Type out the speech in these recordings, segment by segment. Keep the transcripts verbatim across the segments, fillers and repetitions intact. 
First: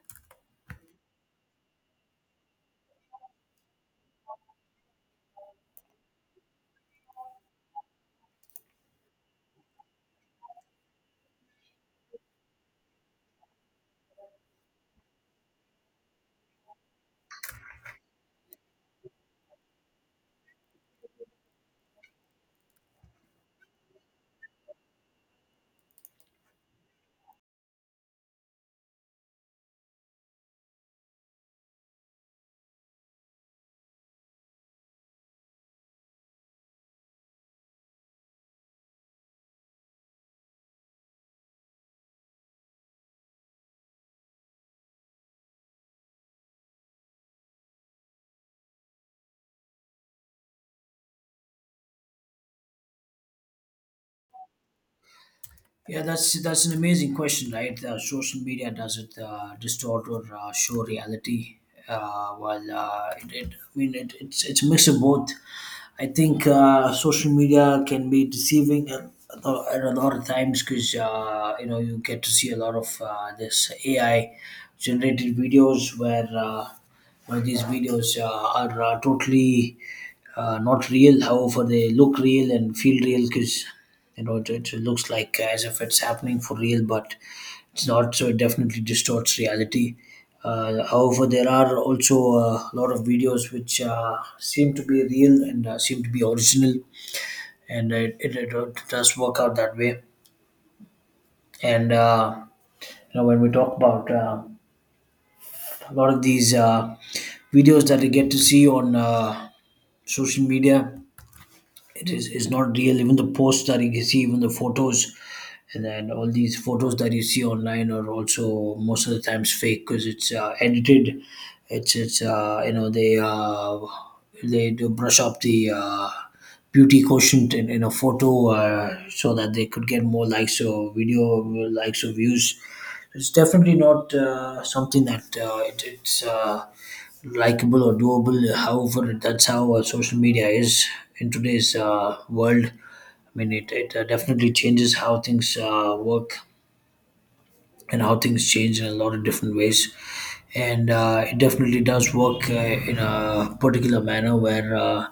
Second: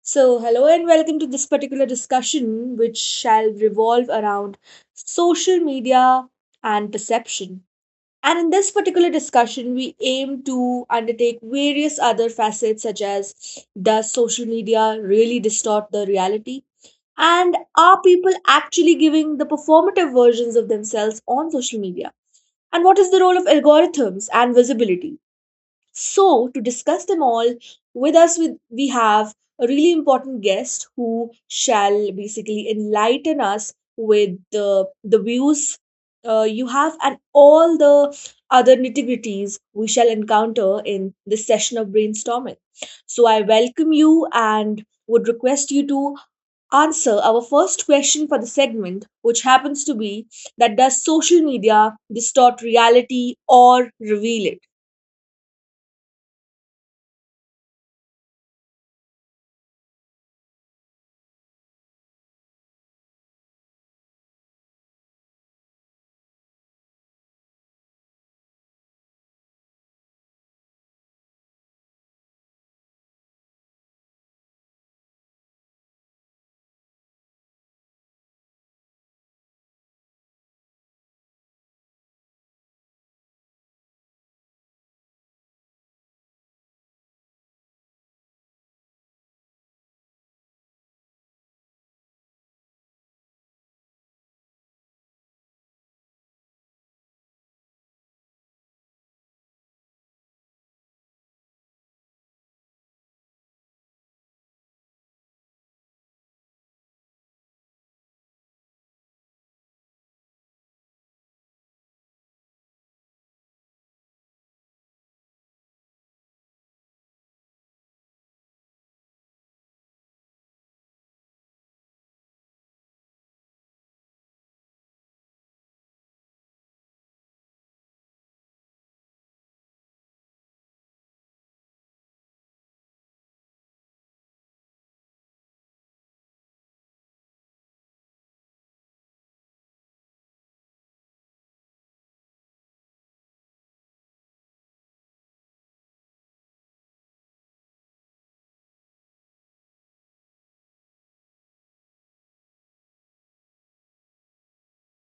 So, hello and welcome to this particular discussion, which shall revolve around social media and perception. And in this particular discussion, we aim to undertake various other facets, such as, does social media really distort the reality? And are people actually giving the performative versions of themselves on social media? And what is the role of algorithms and visibility? So, to discuss them all, with us with, we have a really important guest who shall basically enlighten us with the, the views uh, you have and all the other nitty-gritties we shall encounter in this session of brainstorming. So, I welcome you and would request you to answer our first question for the segment, which happens to be that, does social media distort reality or reveal it? Yeah, that's that's an amazing question, right? Uh, social media, does it uh, distort or uh, show reality? Uh, well, uh, it, it, I mean, it, it's it's a mix of both. I think uh, social media can be deceiving at, at a at a lot of times because uh, you know you get to see a lot of uh, this A I generated videos where uh, where these videos uh, are uh, totally uh, not real. However, they look real and feel real because you know, it, it looks like uh, as if it's happening for real, but it's not. So it definitely distorts reality. Uh, however, there are also uh, a lot of videos which uh, seem to be real and uh, seem to be original, and it, it, it does work out that way. And uh, you know, when we talk about uh, a lot of these uh, videos that we get to see on uh, social media, it is it's not real. Even the posts that you see, even the photos and then all these photos that you see online are also most of the times fake, because it's uh, edited. It's it's uh, you know they uh, They do brush up the uh, beauty quotient in, in a photo uh, so that they could get more likes or video likes or views. It's definitely not uh, something that uh, it, it's uh, likable or doable. However, that's how uh, social media is in today's uh, world. I mean, it, it uh, definitely changes how things uh, work and how things change in a lot of different ways. And uh, it definitely does work uh, in a particular manner where uh,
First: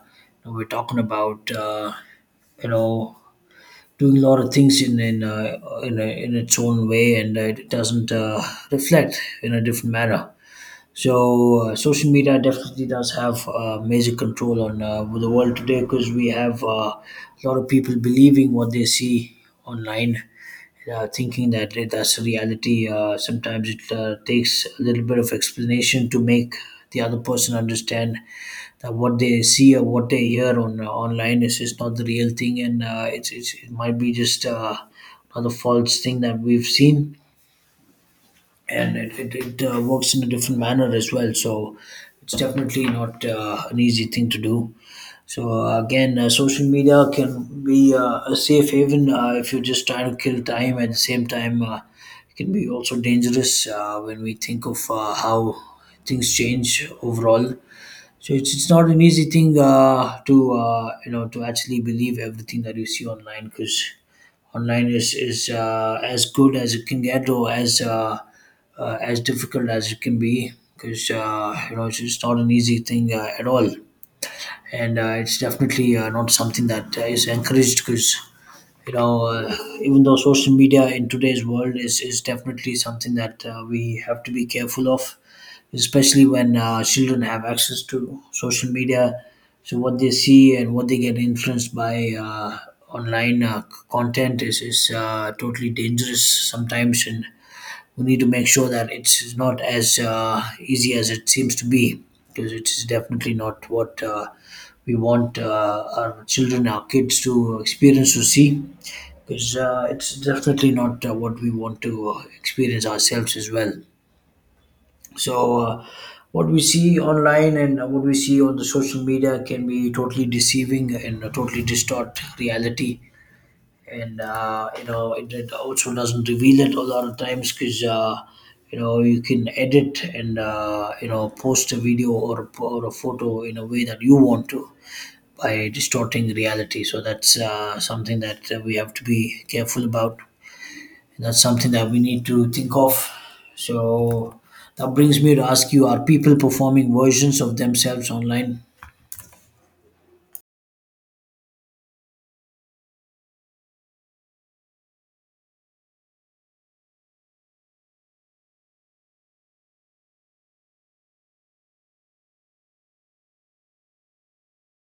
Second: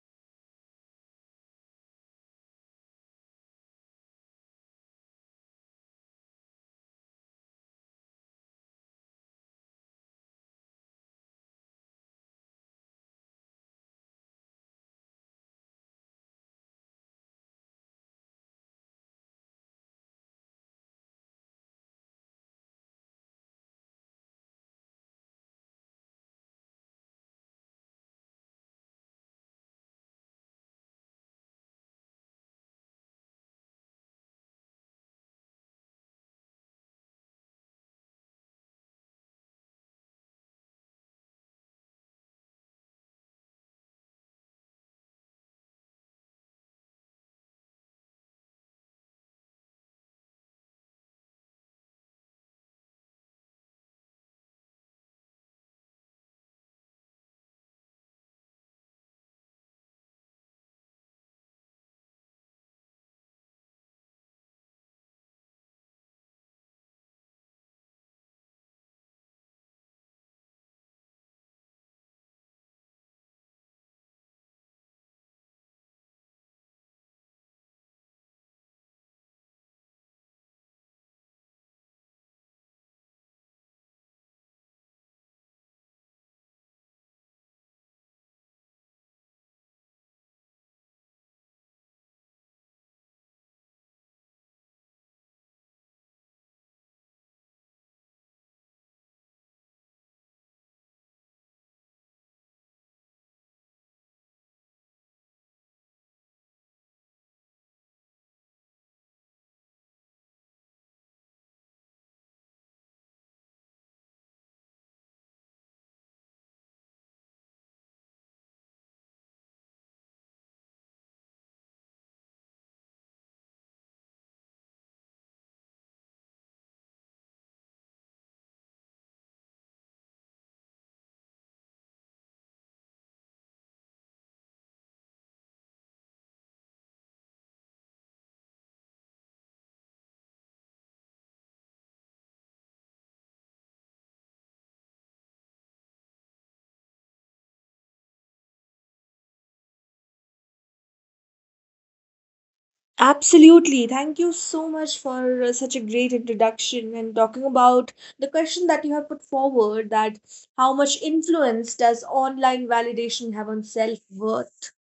we're talking about, uh, you know, doing a lot of things in in, uh, in, a, in its own way, and uh, it doesn't uh, reflect in a different manner. So uh, social media definitely does have uh, major control on uh, the world today, because we have uh, a lot of people believing what they see online, uh, thinking that it- that's a reality. Uh, sometimes it uh, takes a little bit of explanation to make the other person understand that what they see or what they hear on uh, online is just not the real thing, and uh, it's, it's it might be just uh, another false thing that we've seen, and it, it, it uh, works in a different manner as well. So it's definitely not uh, an easy thing to do. So uh, again, uh, social media can be uh, a safe haven uh, if you're just trying to kill time. At the same time, uh, it can be also dangerous uh, when we think of uh, how things change overall. So it's, it's not an easy thing uh, to uh, you know to actually believe everything that you see online, because online is is uh, as good as it can get or as uh, uh, as difficult as it can be, because uh, you know it's just not an easy thing uh, at all, and uh, it's definitely uh, not something that uh, is encouraged, because you know uh, even though social media in today's world is, is definitely something that uh, we have to be careful of, especially when uh, children have access to social media. So what they see and what they get influenced by uh, online uh, c- content is is uh, totally dangerous sometimes, and we need to make sure that it's not as uh, easy as it seems to be, because it is definitely not what uh, we want uh, our children, our kids to experience or see. Because uh, it's definitely not uh, what we want to uh, experience ourselves as well. So, uh, what we see online and what we see on the social media can be totally deceiving and totally distort reality. And uh, you know, it, it also doesn't reveal it a lot of times because uh, you know you can edit and uh, you know post a video or a, or a photo in a way that you want to, by distorting reality. So that's uh, something that uh, we have to be careful about. That's something that we need to think of. So that brings me to ask you: Are people performing versions of themselves online? Absolutely. Thank you so much for uh, such a great introduction and talking about the question that you have put forward, that how much influence does online validation have on self worth?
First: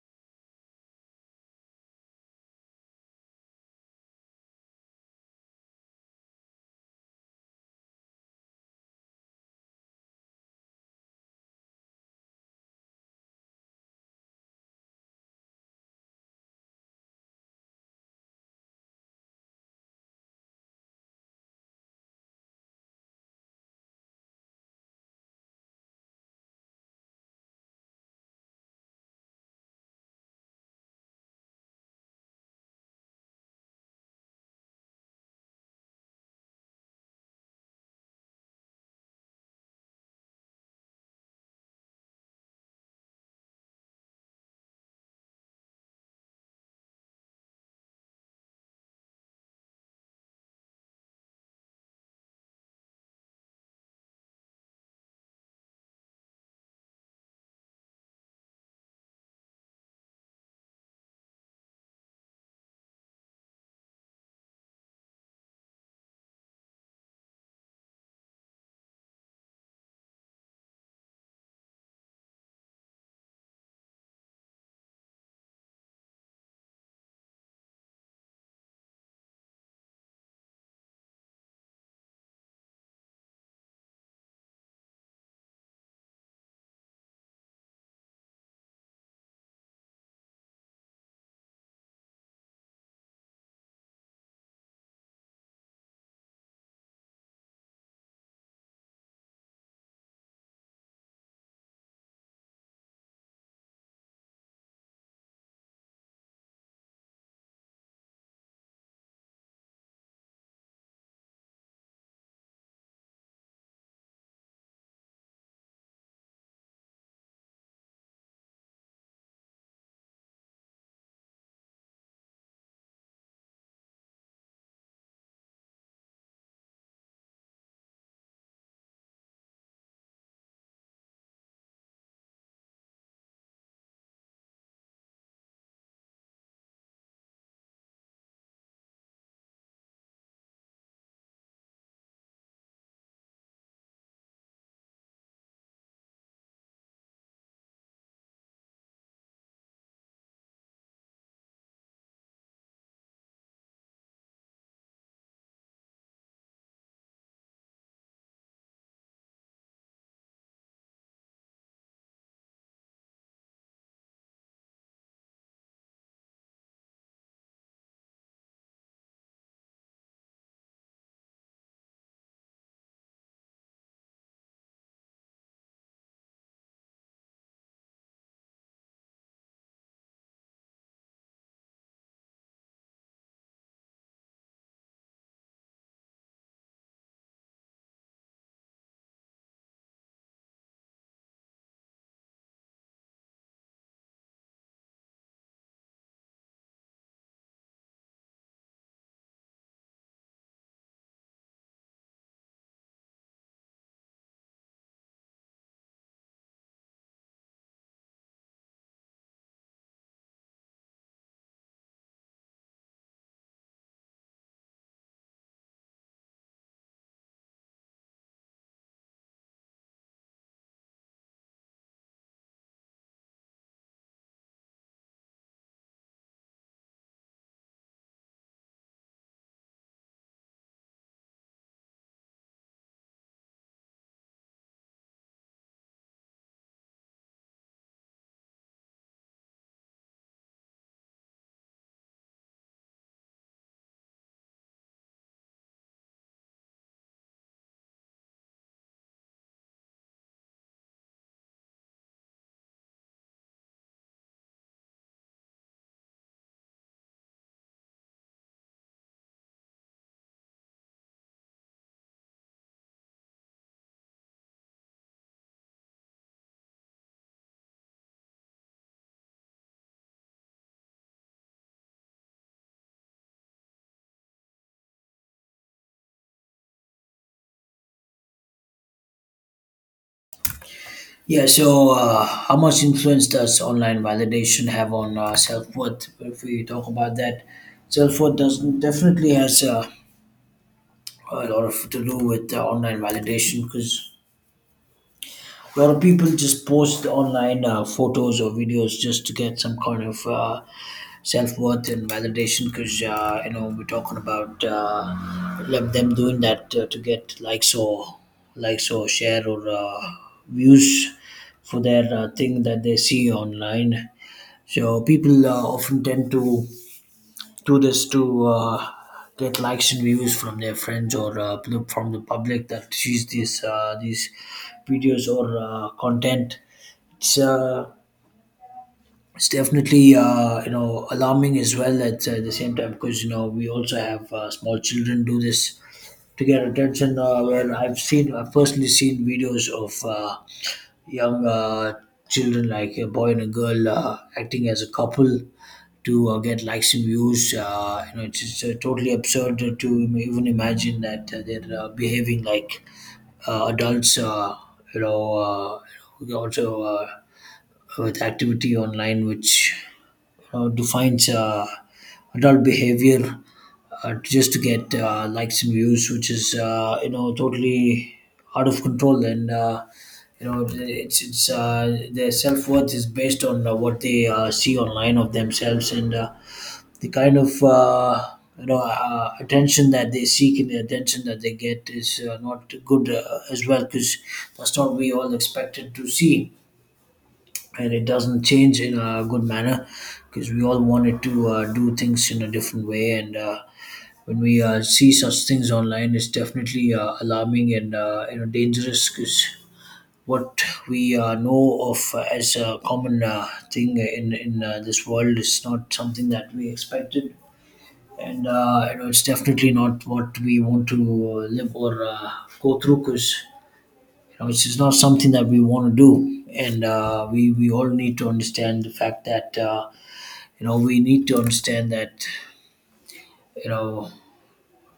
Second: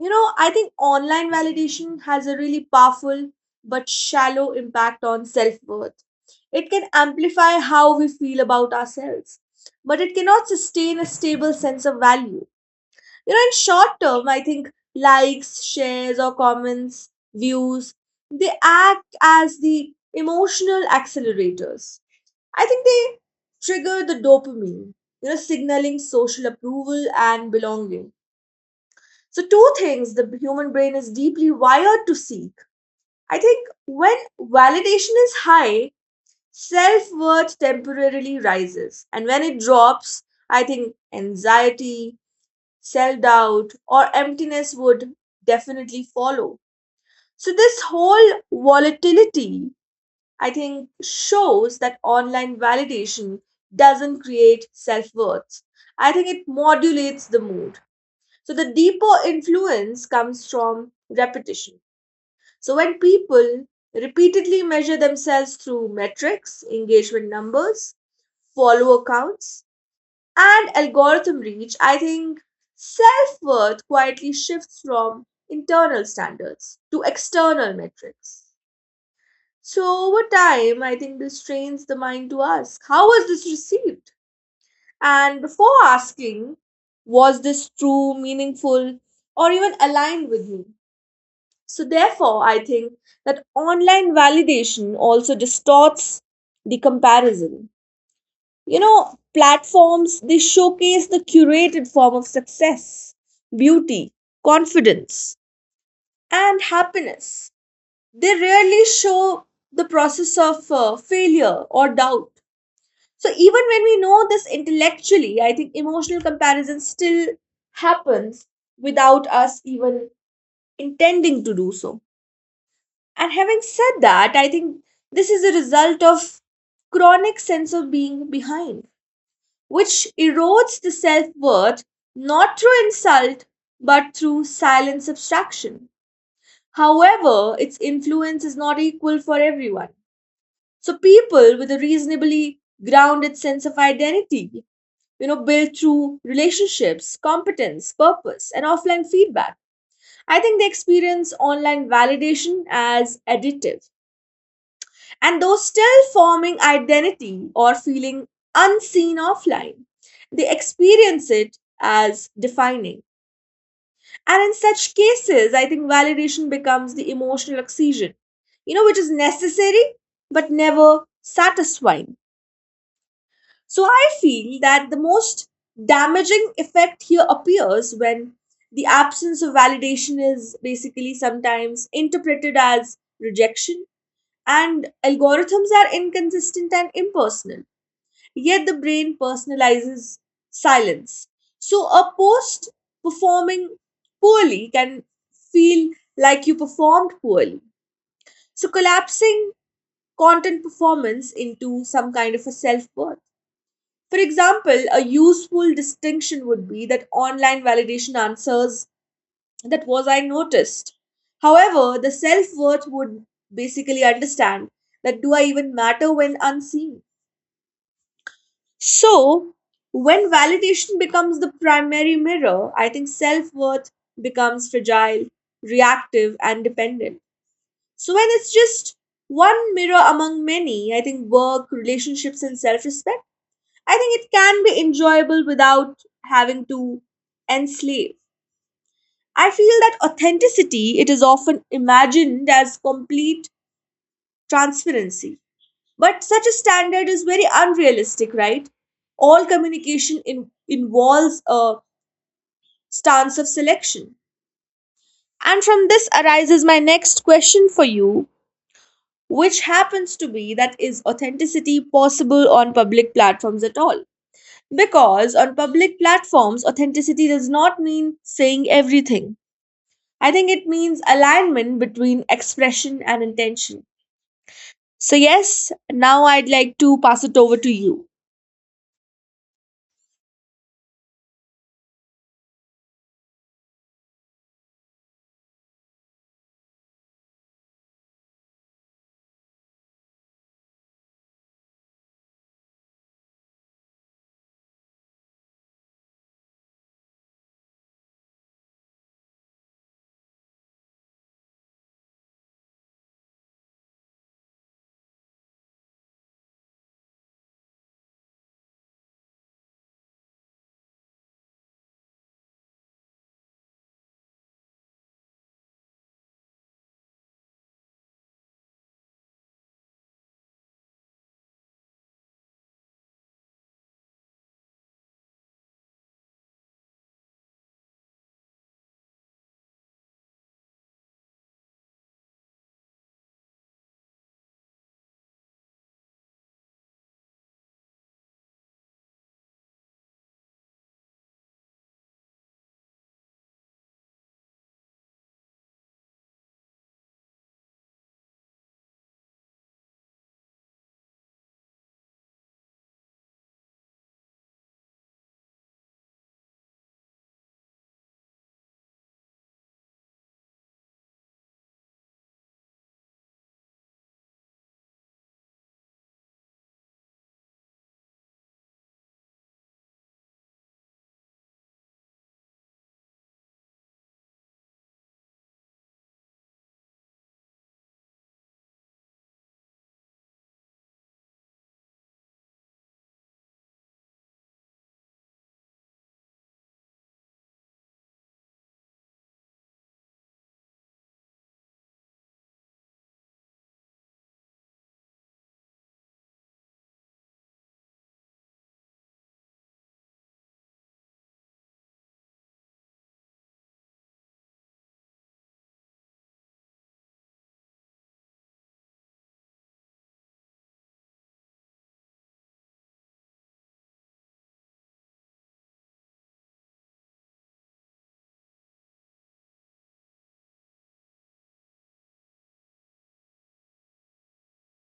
You know, I think online validation has a really powerful but shallow impact on self worth. It can amplify how we feel about ourselves, but it cannot sustain a stable sense of value. You know, in short term, I think likes, shares, or comments, views, they act as the emotional accelerators. I think they trigger the dopamine, you know, signaling social approval and belonging, so two things the human brain is deeply wired to seek. I think when validation is high, self-worth temporarily rises, and when it drops, I think anxiety, self doubt, or emptiness would definitely follow. So, this whole volatility, I think, shows that online validation doesn't create self worth. I think it modulates the mood. So, the deeper influence comes from repetition. So, when people repeatedly measure themselves through metrics, engagement numbers, follower counts, and algorithm reach, I think self worth quietly shifts from internal standards to external metrics. So, over time, I think this trains the mind to ask, how was this received? And before asking, was this true, meaningful, or even aligned with me? So, therefore, I think that online validation also distorts the comparison. You know, platforms, they showcase the curated form of success, beauty, confidence, and happiness. They rarely show the process of uh, failure or doubt. So even when we know this intellectually, I think emotional comparison still happens without us even intending to do so. And having said that, I think this is a result of chronic sense of being behind, which erodes the self worth, not through insult, but through silent subtraction. However, its influence is not equal for everyone. So, people with a reasonably grounded sense of identity, you know, built through relationships, competence, purpose, and offline feedback, I think they experience online validation as additive. And though still forming identity or feeling unseen offline, they experience it as defining. And in such cases, I think validation becomes the emotional oxygen, you know, which is necessary but never satisfying. So I feel that the most damaging effect here appears when the absence of validation is basically sometimes interpreted as rejection, and algorithms are inconsistent and impersonal, yet the brain personalizes silence. So a post performing poorly can feel like you performed poorly. So collapsing content performance into some kind of a self worth. For example, a useful distinction would be that online validation answers that, was I noticed? However, the self worth would basically understand that, do I even matter when unseen? So, when validation becomes the primary mirror, I think self worth becomes fragile, reactive, and dependent. So, when it's just one mirror among many, I think work, relationships, and self respect, I think it can be enjoyable without having to enslave. I feel that authenticity, it is often imagined as complete transparency. But such a standard is very unrealistic, right? All communication in, involves a stance of selection. And from this arises my next question for you, which happens to be that, is authenticity possible on public platforms at all? Because on public platforms, authenticity does not mean saying everything. I think it means alignment between expression and intention. So, yes, now I'd like to pass it over to you. Yeah. So uh, how much influence does online validation have on uh, self worth? If we talk about that, self worth does definitely has uh, a lot of to do with uh, online validation, because a lot of people just post online uh, photos or videos just to get some kind of uh, self worth and validation, because uh, you know we're talking about uh, like them doing that uh, to get likes or likes or share or uh, views for their uh, thing that they see online. So people uh, often tend to do this to uh, get likes and views from their friends or uh, pl- from the public that sees these uh, these videos or uh, content. It's uh, it's definitely uh, you know alarming as well at uh, the same time, because you know we also have uh, small children do this to get attention. Uh, where I've seen I've personally seen videos of uh, young uh, children, like a boy and a girl uh, acting as a couple to uh, get likes and views. Uh, you know, it's, it's uh, totally absurd to even imagine that uh, they're uh, behaving like uh, adults. Uh, you know, uh, we also uh, with activity online, which you know, defines uh, adult behavior uh, just to get uh, likes and views, which is uh, you know totally out of control. And. Uh, you know, it's it's uh, Their self worth is based on uh, what they uh, see online of themselves, and uh, the kind of uh, you know uh, attention that they seek, and the attention that they get is uh, not good uh, as well, because that's not what we all expected to see, and it doesn't change in a good manner because we all wanted to uh, do things in a different way. And uh, when we uh, see such things online, it's definitely uh, alarming and uh, you know dangerous, because what we uh, know of as a common uh, thing in in uh, this world is not something that we expected, and uh, you know it's definitely not what we want to uh, live or uh, go through, because you know it's just not something that we want to do. And uh, we we all need to understand the fact that uh, you know we need to understand that you know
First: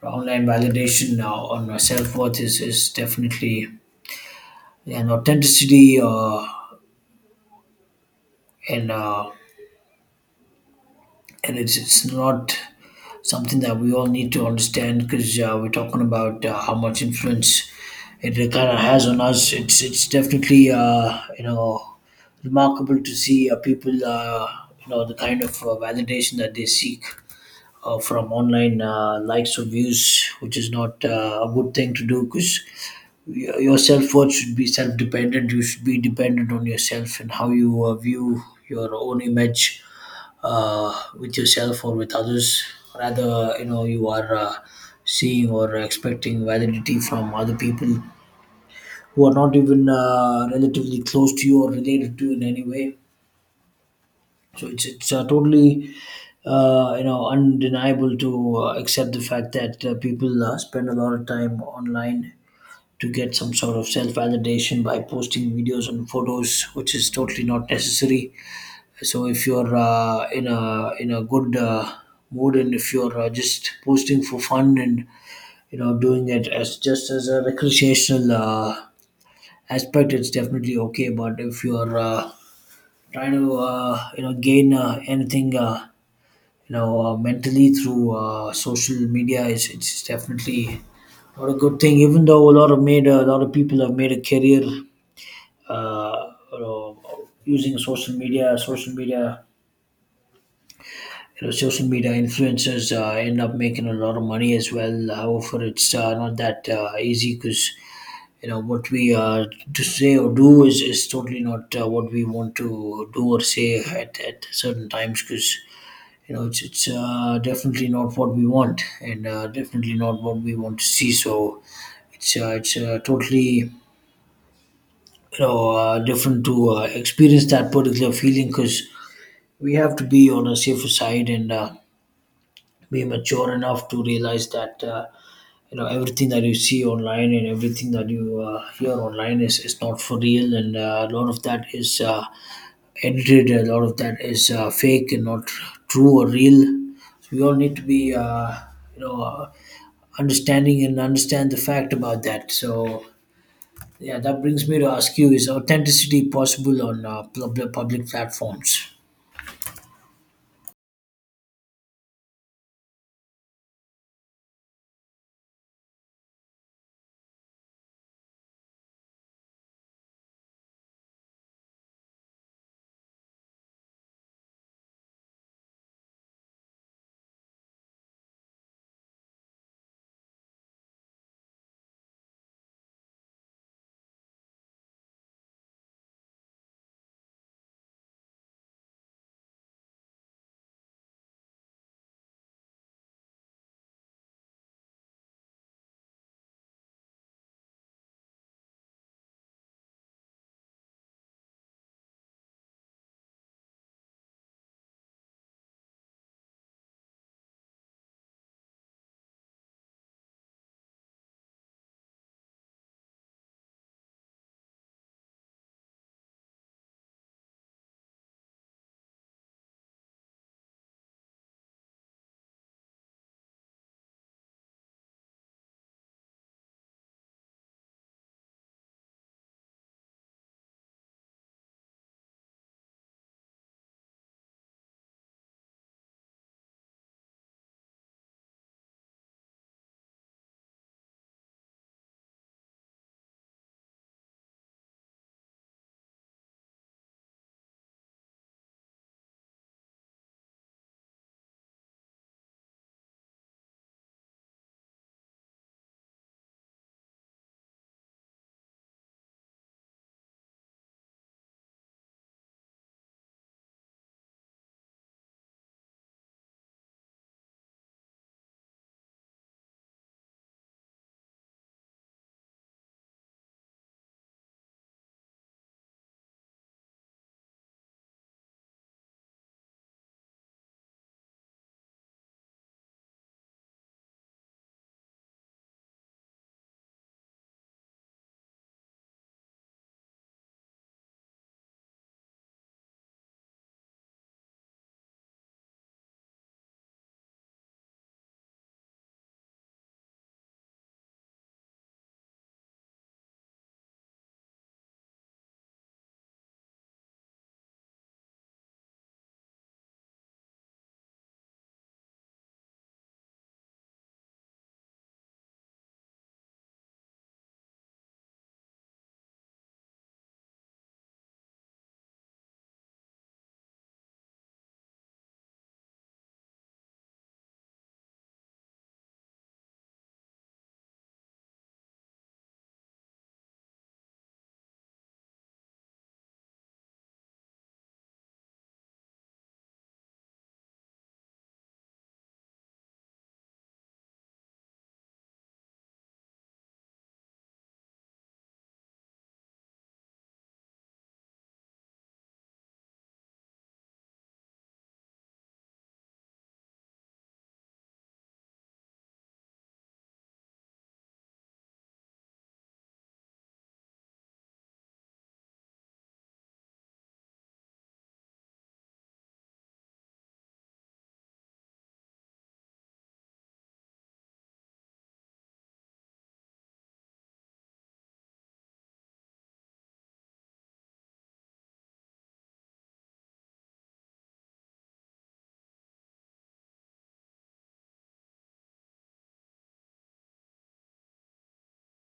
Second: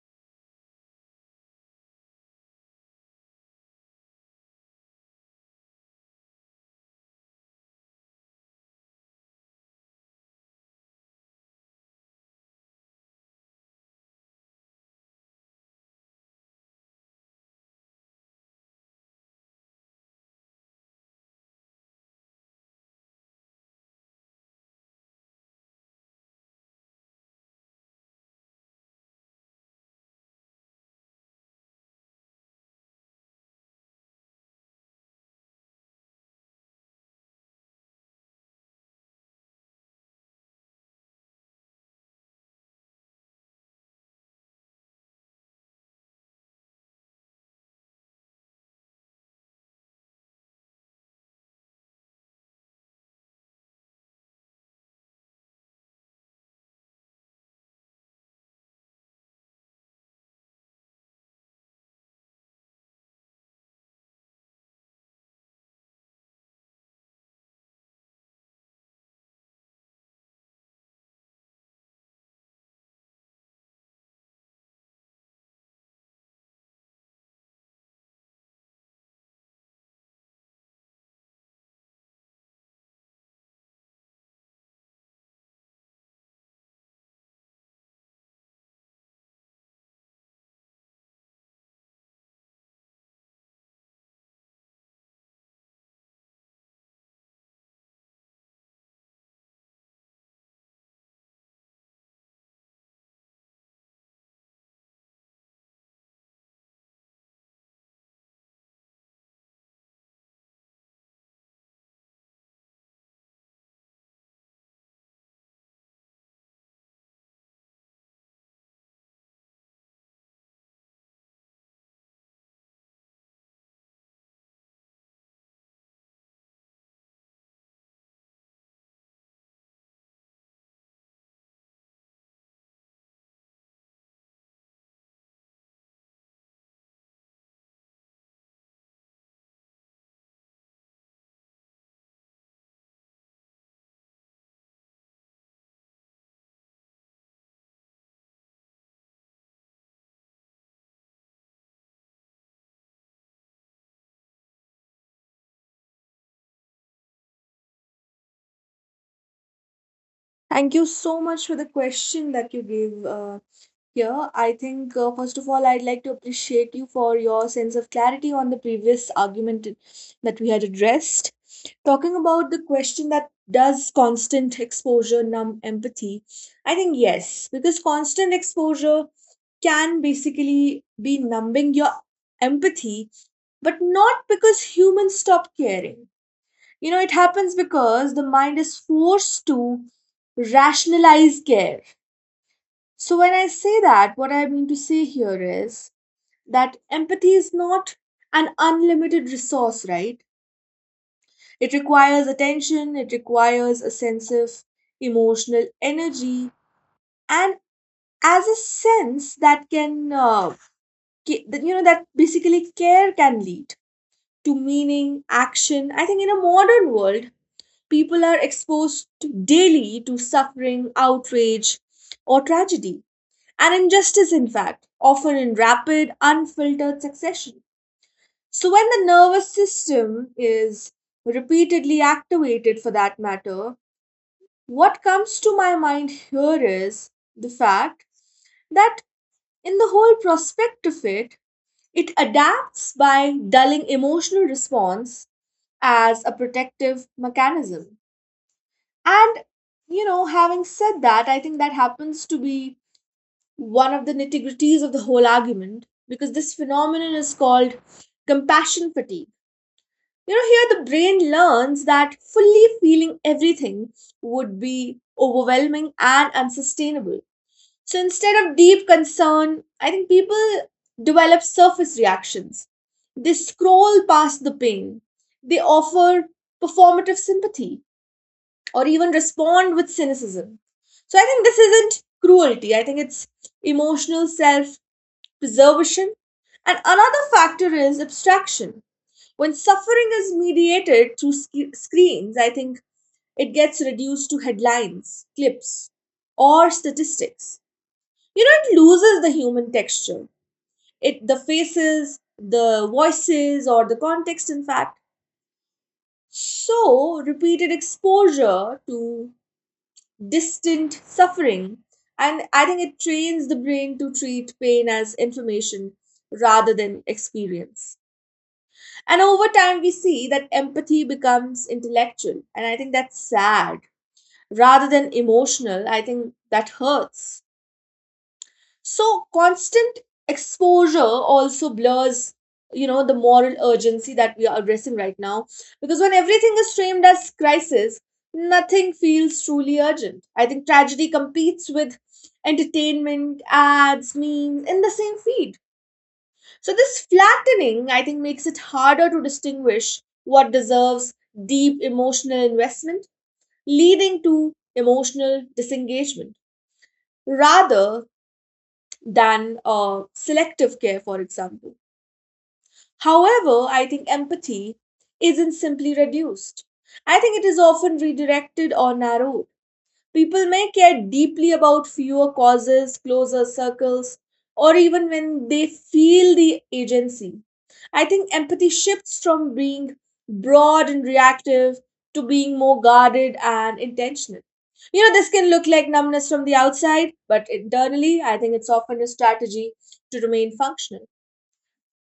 online validation uh, on our self-worth is, is definitely an authenticity, uh, and uh, and it's, it's not something that we all need to understand, because uh, we're talking about uh, how much influence it kind of has on us. It's it's definitely uh, you know remarkable to see uh, people uh, you know the kind of uh, validation that they seek uh, from online uh, likes or views, which is not uh, a good thing to do, because your self worth should be self dependent. You should be dependent on yourself and how you uh, view your own image uh, with yourself or with others. Rather, you know, you are uh, seeing or expecting validity from other people who are not even uh, relatively close to you or related to you in any way. So it's it's uh, totally uh, you know undeniable to uh, accept the fact that uh, people uh, spend a lot of time online to get some sort of self validation by posting videos and photos, which is totally not necessary. So if you're uh, in a in a good uh, mood, and if you're uh, just posting for fun and you know doing it as just as a recreational uh, aspect, it's definitely okay. But if you're uh, trying to uh, you know gain uh, anything uh, you know uh, mentally through uh, social media, it's, it's definitely not a good thing. Even though a lot of made a lot of people have made a career, uh, you know, using social media. Social media, you know social media influencers uh, end up making a lot of money as well. However, it's uh, not that uh, easy because you know what we uh, to say or do is, is totally not uh, what we want to do or say at, at certain times. Because you know it's, it's uh, definitely not what we want, and uh, definitely not what we want to see. So it's uh, it's uh, totally you know uh, different to uh, experience that particular feeling, because we have to be on a safer side and uh, be mature enough to realize that uh, you know everything that you see online and everything that you uh, hear online is, is not for real. And uh, a lot of that is uh, edited, a lot of that is uh, fake and not true or real. So we all need to be uh, you know uh, understanding and understand the fact about that. So yeah, that brings me to ask you: is authenticity possible on uh, pub- public platforms? Thank you so much for the question that you gave uh, here. I think, uh, first of all, I'd like to appreciate you for your sense of clarity on the previous argument that we had addressed. Talking about the question that, does constant exposure numb empathy, I think yes, because constant exposure can basically be numbing your empathy, but not because humans stop caring. You know, it happens because the mind is forced to rationalize care. So, when I say that, what I mean to say here is that empathy is not an unlimited resource, right? It requires attention, it requires a sense of emotional energy, and as a sense that can, uh, ca- that, you know, that basically care can lead to meaning, action. I think in a modern world, people are exposed daily to suffering, outrage, or tragedy, and injustice, in fact, often in rapid, unfiltered succession. So, when the nervous system is repeatedly activated, for that matter, what comes to my mind here is the fact that in the whole prospect of it, it adapts by dulling emotional response as a protective mechanism. And, you know, having said that, I think that happens to be one of the nitty gritties of the whole argument, because this phenomenon is called compassion fatigue. You know, here the brain learns that fully feeling everything would be overwhelming and unsustainable. So instead of deep concern, I think people develop surface reactions. They scroll past the pain, they offer performative sympathy, or even respond with cynicism. So I think this isn't cruelty, I think it's emotional self preservation. And another factor is abstraction. When suffering is mediated through sc- screens, I think it gets reduced to headlines, clips, or statistics. You know, it loses the human texture. It the faces, the voices, or the context, in fact. So repeated exposure to distant suffering. And I think it trains the brain to treat pain as information rather than experience. And over time, we see that empathy becomes intellectual. And I think that's sad rather than emotional. I think that hurts. So constant exposure also blurs, you know, the moral urgency that we are addressing right now. Because when everything is framed as crisis, nothing feels truly urgent. I think tragedy competes with entertainment, ads, memes in the same feed. So this flattening, I think, makes it harder to distinguish what deserves deep emotional investment, leading to emotional disengagement. Rather than uh, selective care, for example. However, I think empathy isn't simply reduced. I think it is often redirected or narrowed. People may care deeply about fewer causes, closer circles, or even when they feel the agency. I think empathy shifts from being broad and reactive to being more guarded and intentional. You know, this can look like numbness from the outside, but internally, I think it's often a strategy to remain functional.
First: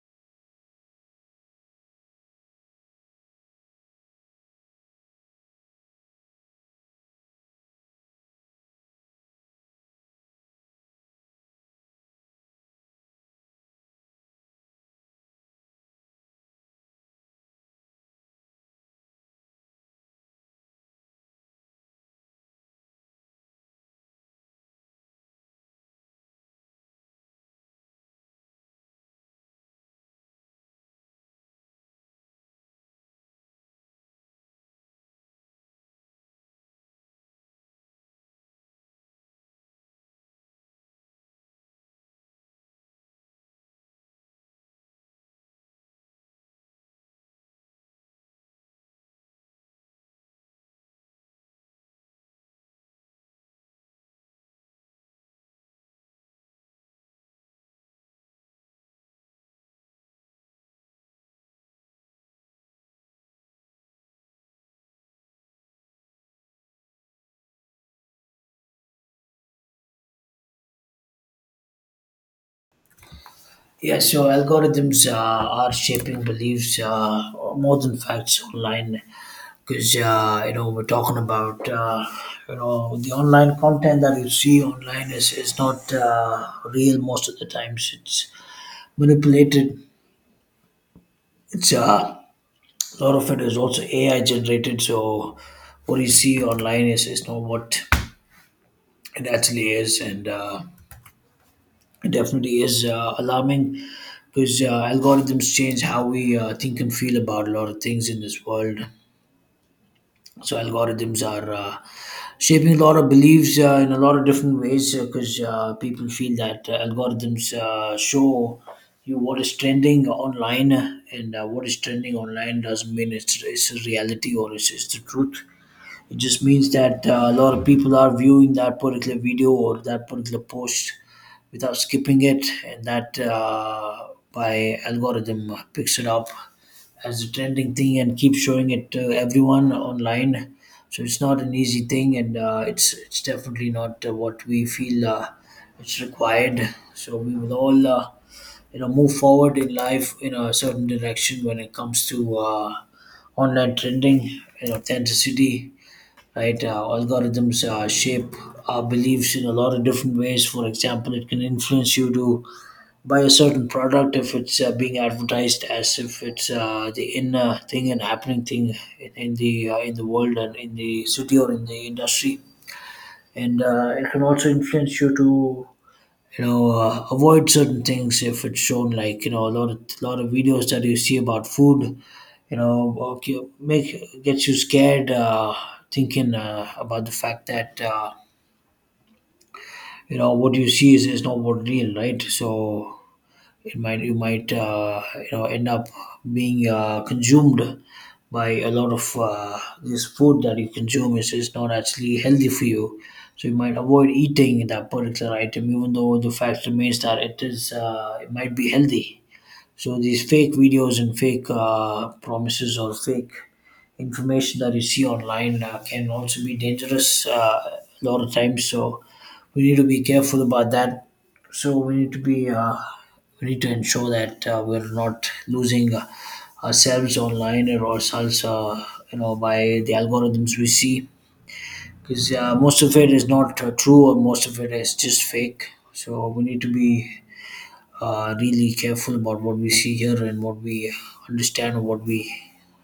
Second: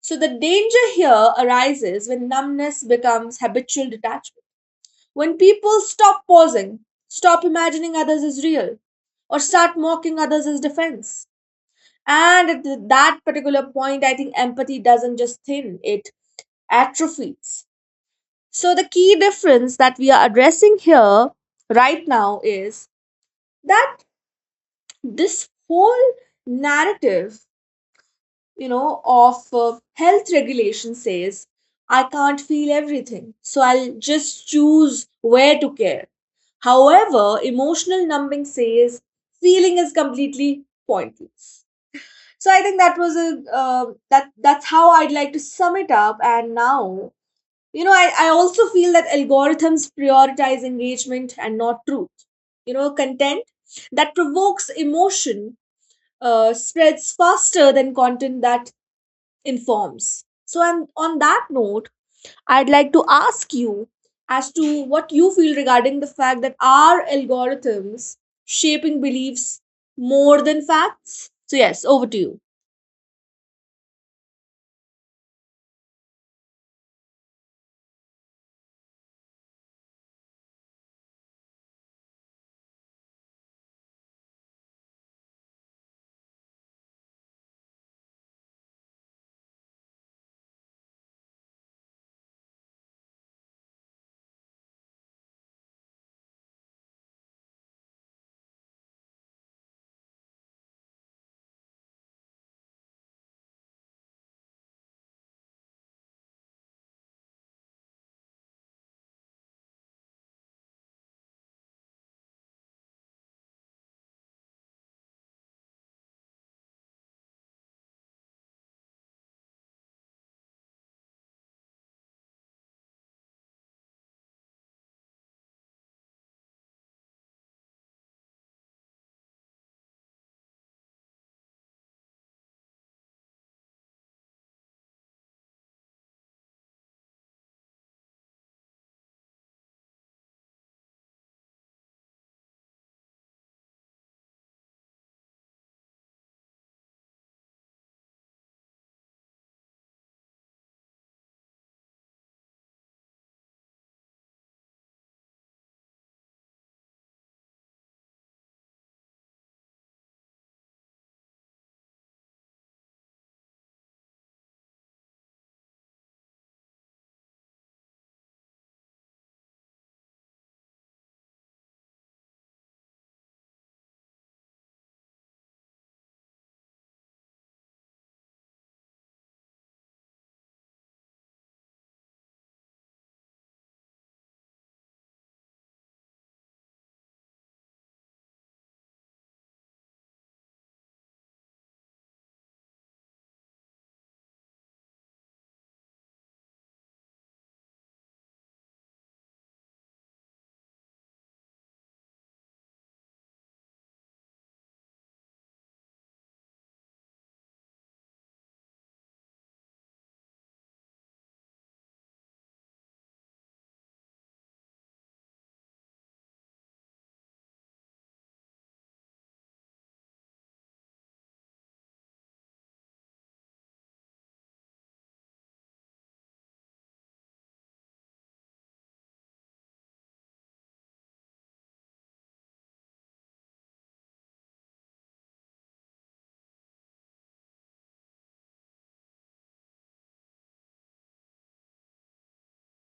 So, the danger here arises when numbness becomes habitual detachment, when people stop pausing, stop imagining others as real, or start mocking others as defense. And at th- that particular point, I think empathy doesn't just thin, it atrophies. So, the key difference that we are addressing here right now is that this whole narrative, you know, of uh, health regulation says, I can't feel everything, so I'll just choose where to care. However, emotional numbing says feeling is completely pointless. So I think that was a uh, that that's how I'd like to sum it up. And now, you know, I, I also feel that algorithms prioritize engagement and not truth. You know, content that provokes emotion uh, spreads faster than content that informs. So, and on that note, I'd like to ask you as to what you feel regarding the fact that, are algorithms shaping beliefs more than facts? So, yes, over to you. Yeah, so algorithms uh, are shaping beliefs uh, more than facts online, because uh, you know, we're talking about, uh, you know, the online content that you see online is, is not uh, real most of the times. It's manipulated. It's uh, A lot of it is also A I generated. So what you see online is, is not what it actually is. And uh, it definitely is uh, alarming, because uh, algorithms change how we uh, think and feel about a lot of things in this world. So algorithms are uh, shaping a lot of beliefs uh, in a lot of different ways, because uh, 'cause, uh, people feel that uh, algorithms uh, show you what is trending online. And uh, what is trending online doesn't mean it's, it's a reality or it's, it's the truth. It just means that uh, a lot of people are viewing that particular video or that particular post without skipping it, and that uh, by algorithm picks it up as a trending thing and keeps showing it to everyone online. So it's not an easy thing, and uh, it's it's definitely not uh, what we feel uh, it's required. So we will all uh, you know move forward in life in a certain direction when it comes to uh, online trending, you know, authenticity, right? Uh, algorithms uh, shape our beliefs in a lot of different ways. For example, it can influence you to buy a certain product if it's uh, being advertised as if it's uh, the inner thing and happening thing in, in the uh, in the world and in the city or in the industry. And uh, it can also influence you to you know uh, avoid certain things if it's shown, like you know, a lot of lot of videos that you see about food. You know, okay, make gets you scared uh, thinking uh, about the fact that uh, you know what you see is, is not what real, right? So it might, you might uh, you know end up being uh, consumed by a lot of uh, this food that you consume is, is not actually healthy for you. So you might avoid eating that particular item, even though the fact remains that it is uh, it might be healthy. So these fake videos and fake uh, promises or fake information that you see online uh, can also be dangerous uh, a lot of times. So we need to be careful about that. So we need to be uh, we need to ensure that uh, we're not losing uh, ourselves online or ourselves, uh, you know, by the algorithms we see. Because uh, most of it is not uh, true, or most of it is just fake. So we need to be uh, really careful about what we see here and what we understand, or what we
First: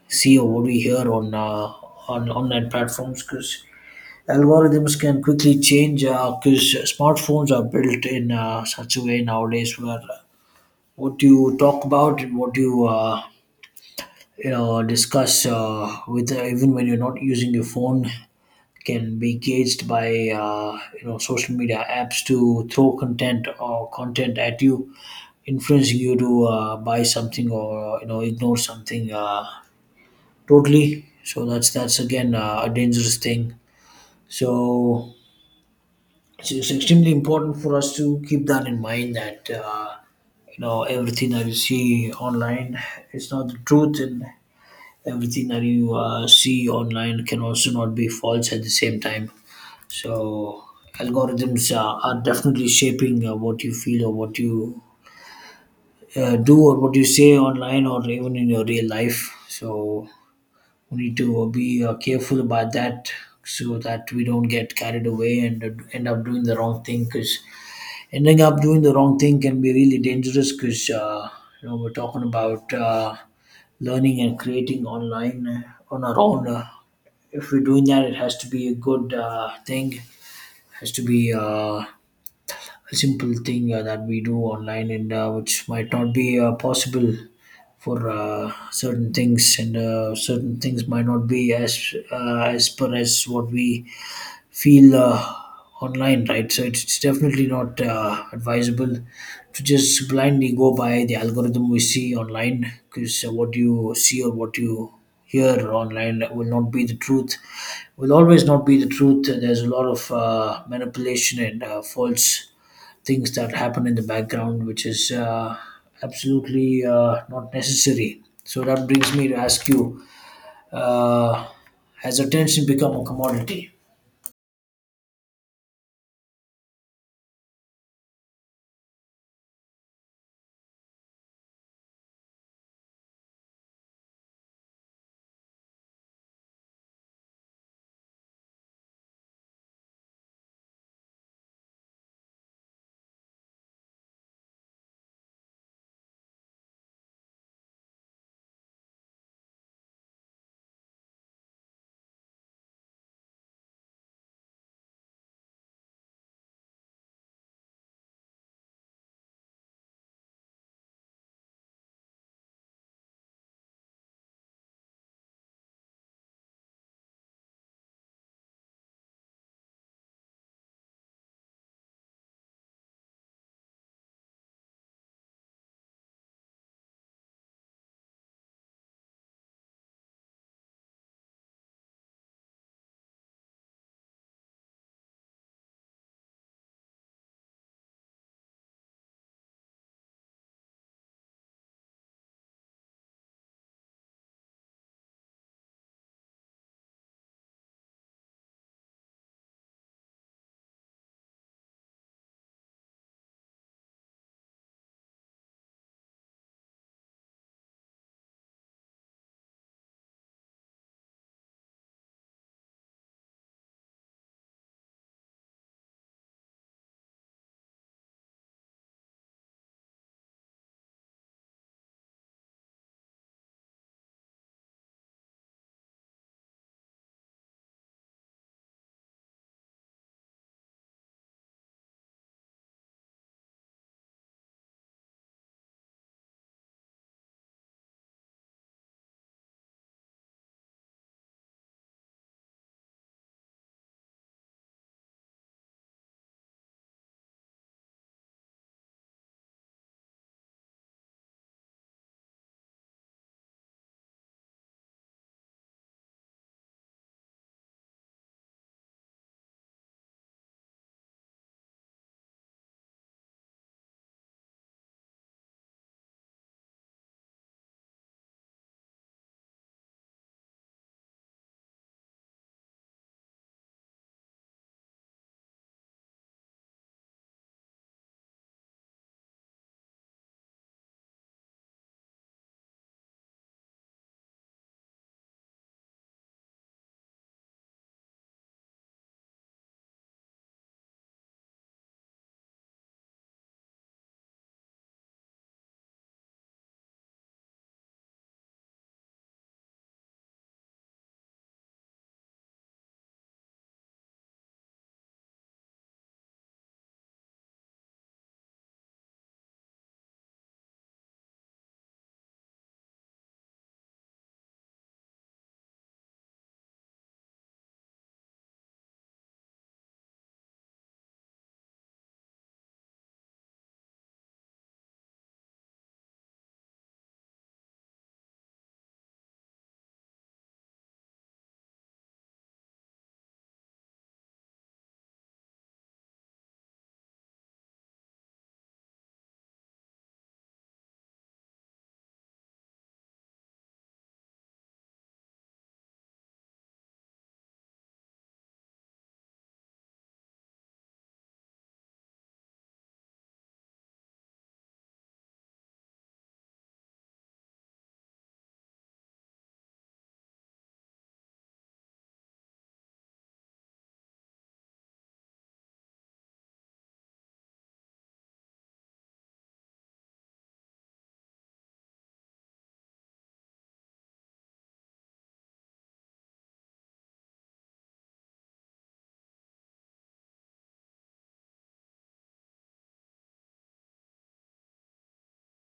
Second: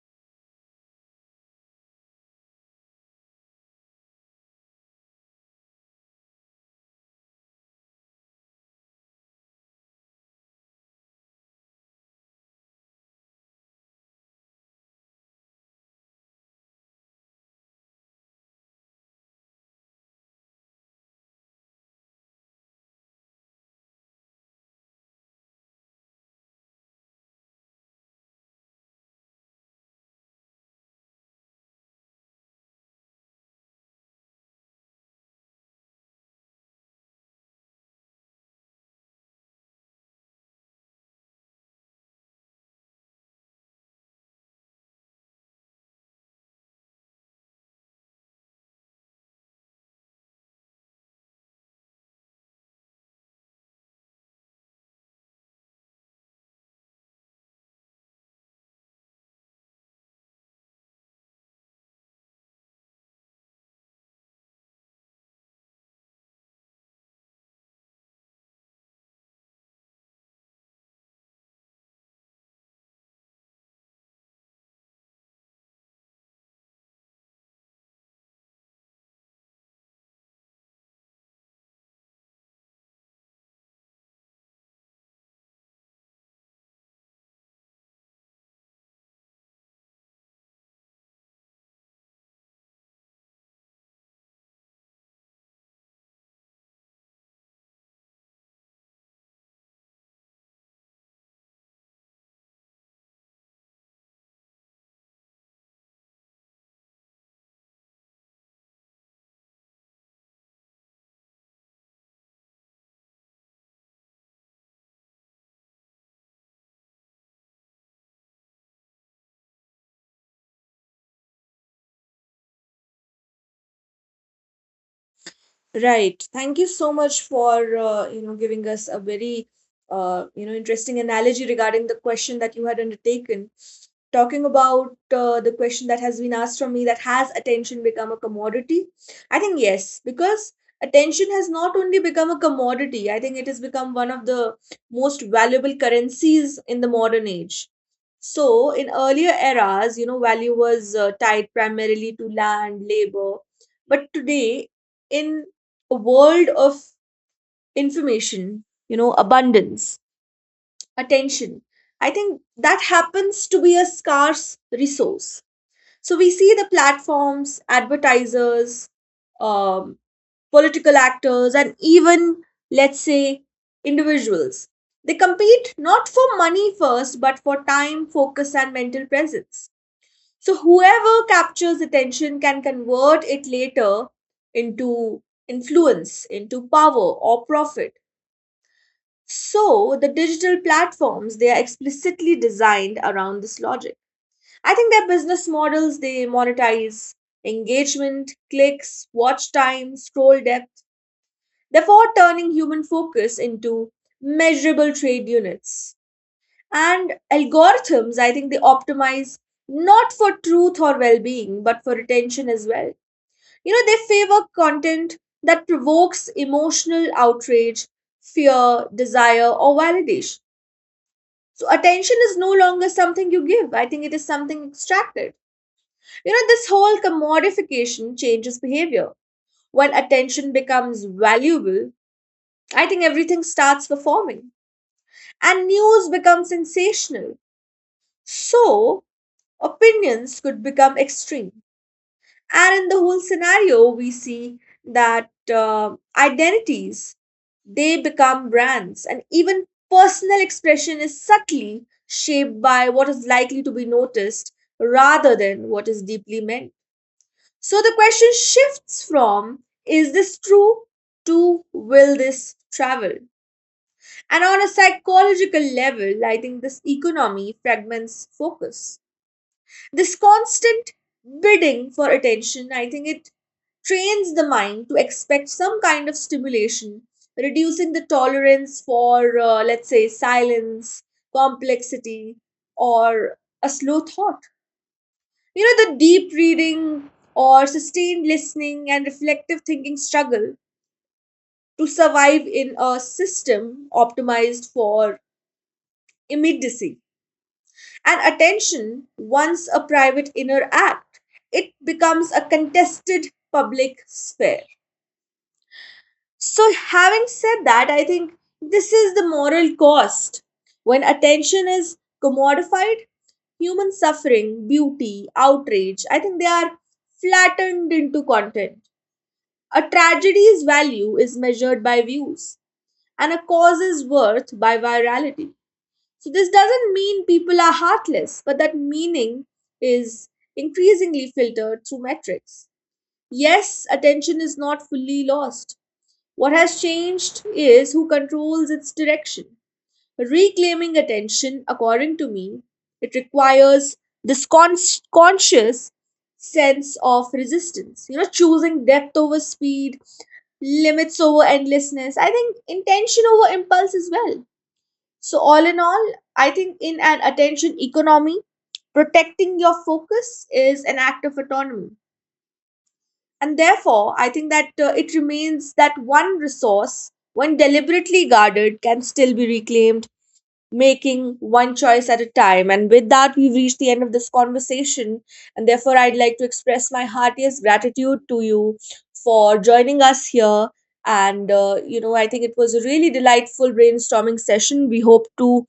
see, or what we hear on uh, on online platforms, because algorithms can quickly change, because smartphones are built in uh, such a way nowadays where what you talk about and what you uh, you know discuss uh, with uh, even when you're not using your phone can be gauged by uh, you know social media apps to throw content or content at you, influencing you to uh, buy something or you know ignore something uh, totally. So that's that's again uh, a dangerous thing. So it's, it's extremely important for us to keep that in mind, that uh, you know everything that you see online is not the truth, and everything that you uh, see online can also not be false at the same time. So algorithms uh, are definitely shaping uh, what you feel or what you uh, do or what you say online or even in your real life. So we need to be uh, careful about that, so that we don't get carried away and uh, end up doing the wrong thing, because ending up doing the wrong thing can be really dangerous. Because uh, you know we're talking about uh, learning and creating online uh, on our own. Uh, if we're doing that, it has to be a good uh, thing, has to be uh, a simple thing uh, that we do online. And uh, which might not be uh, possible for uh, certain things, and uh, certain things might not be as uh, as per as what we feel uh, online, right? So it's it's definitely not uh, advisable to just blindly go by the algorithm we see online, because uh, what you see or what you hear online will not be the truth, will always not be the truth. There's a lot of uh, manipulation and uh, false things that happen in the background, which is uh, absolutely uh, not necessary. So that brings me to ask you: uh, has attention become a commodity? Right. Thank you so much for uh, you know giving us a very uh, you know interesting analogy regarding the question that you had undertaken. Talking about uh, the question that has been asked from me, that has attention become a commodity? I think yes, because attention has not only become a commodity, I think it has become one of the most valuable currencies in the modern age. So, in earlier eras, you know, value was uh, tied primarily to land, labor, but today, in a world of information, you know, abundance, attention. I think that happens to be a scarce resource. So we see the platforms, advertisers, um, political actors, and even, let's say, individuals. They compete not for money first, but for time, focus, and mental presence. So whoever captures attention can convert it later into influence, into power or profit. So the digital platforms, they are explicitly designed around this logic. I think their business models, they monetize engagement, clicks, watch time, scroll depth, therefore turning human focus into measurable trade units. And algorithms, I think they optimize not for truth or well being, but for attention as well. You know, they favor content that provokes emotional outrage, fear, desire, or validation. So attention is no longer something you give. I think it is something extracted. You know, this whole commodification changes behavior. When attention becomes valuable, I think everything starts performing and news becomes sensational. So opinions could become extreme. And in the whole scenario we see that, uh, identities, they become brands, and even personal expression is subtly shaped by what is likely to be noticed rather than what is deeply meant. So the question shifts from, is this true, to, will this travel? And on a psychological level, I think this economy fragments focus. This constant bidding for attention, I think it trains the mind to expect some kind of stimulation, reducing the tolerance for, uh, let's say, silence, complexity, or a slow thought. You know, the deep reading or sustained listening and reflective thinking struggle to survive in a system optimized for immediacy. And attention, once a private inner act, it becomes a contested public sphere. So, having said that, I think this is the moral cost. When attention is commodified, human suffering, beauty, outrage, I think they are flattened into content. A tragedy's value is measured by views, and a cause's worth by virality. So, this doesn't mean people are heartless, but that meaning is increasingly filtered through metrics. Yes, attention is not fully lost. What has changed is who controls its direction. Reclaiming attention, according to me, it requires this con- conscious sense of resistance. You know, choosing depth over speed, limits over endlessness. I think intention over impulse as well. So, all in all, I think in an attention economy, protecting your focus is an act of autonomy, and therefore, I think that uh, it remains that one resource, when deliberately guarded, can still be reclaimed, making one choice at a time. And with that, we've reached the end of this conversation. And therefore, I'd like to express my heartiest gratitude to you for joining us here. And, uh, you know, I think it was a really delightful brainstorming session. We hope to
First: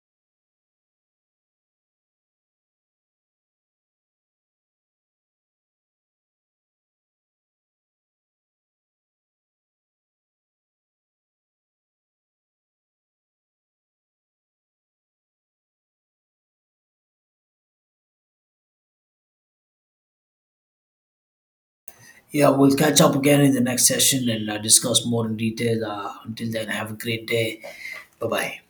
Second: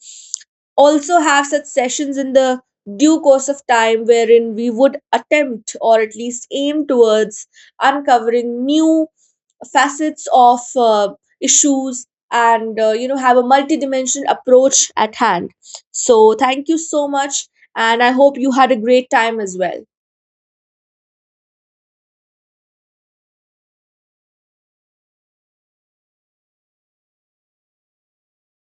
also have such sessions in the due course of time wherein we would attempt, or at least aim towards, uncovering new facets of uh, issues, and uh, you know, have a multidimensional approach at hand. So thank you so much, and I hope you had a great time as well. Yeah, we'll catch up again in the next session and uh, discuss more in detail. Uh, until then, have a great day. Bye bye.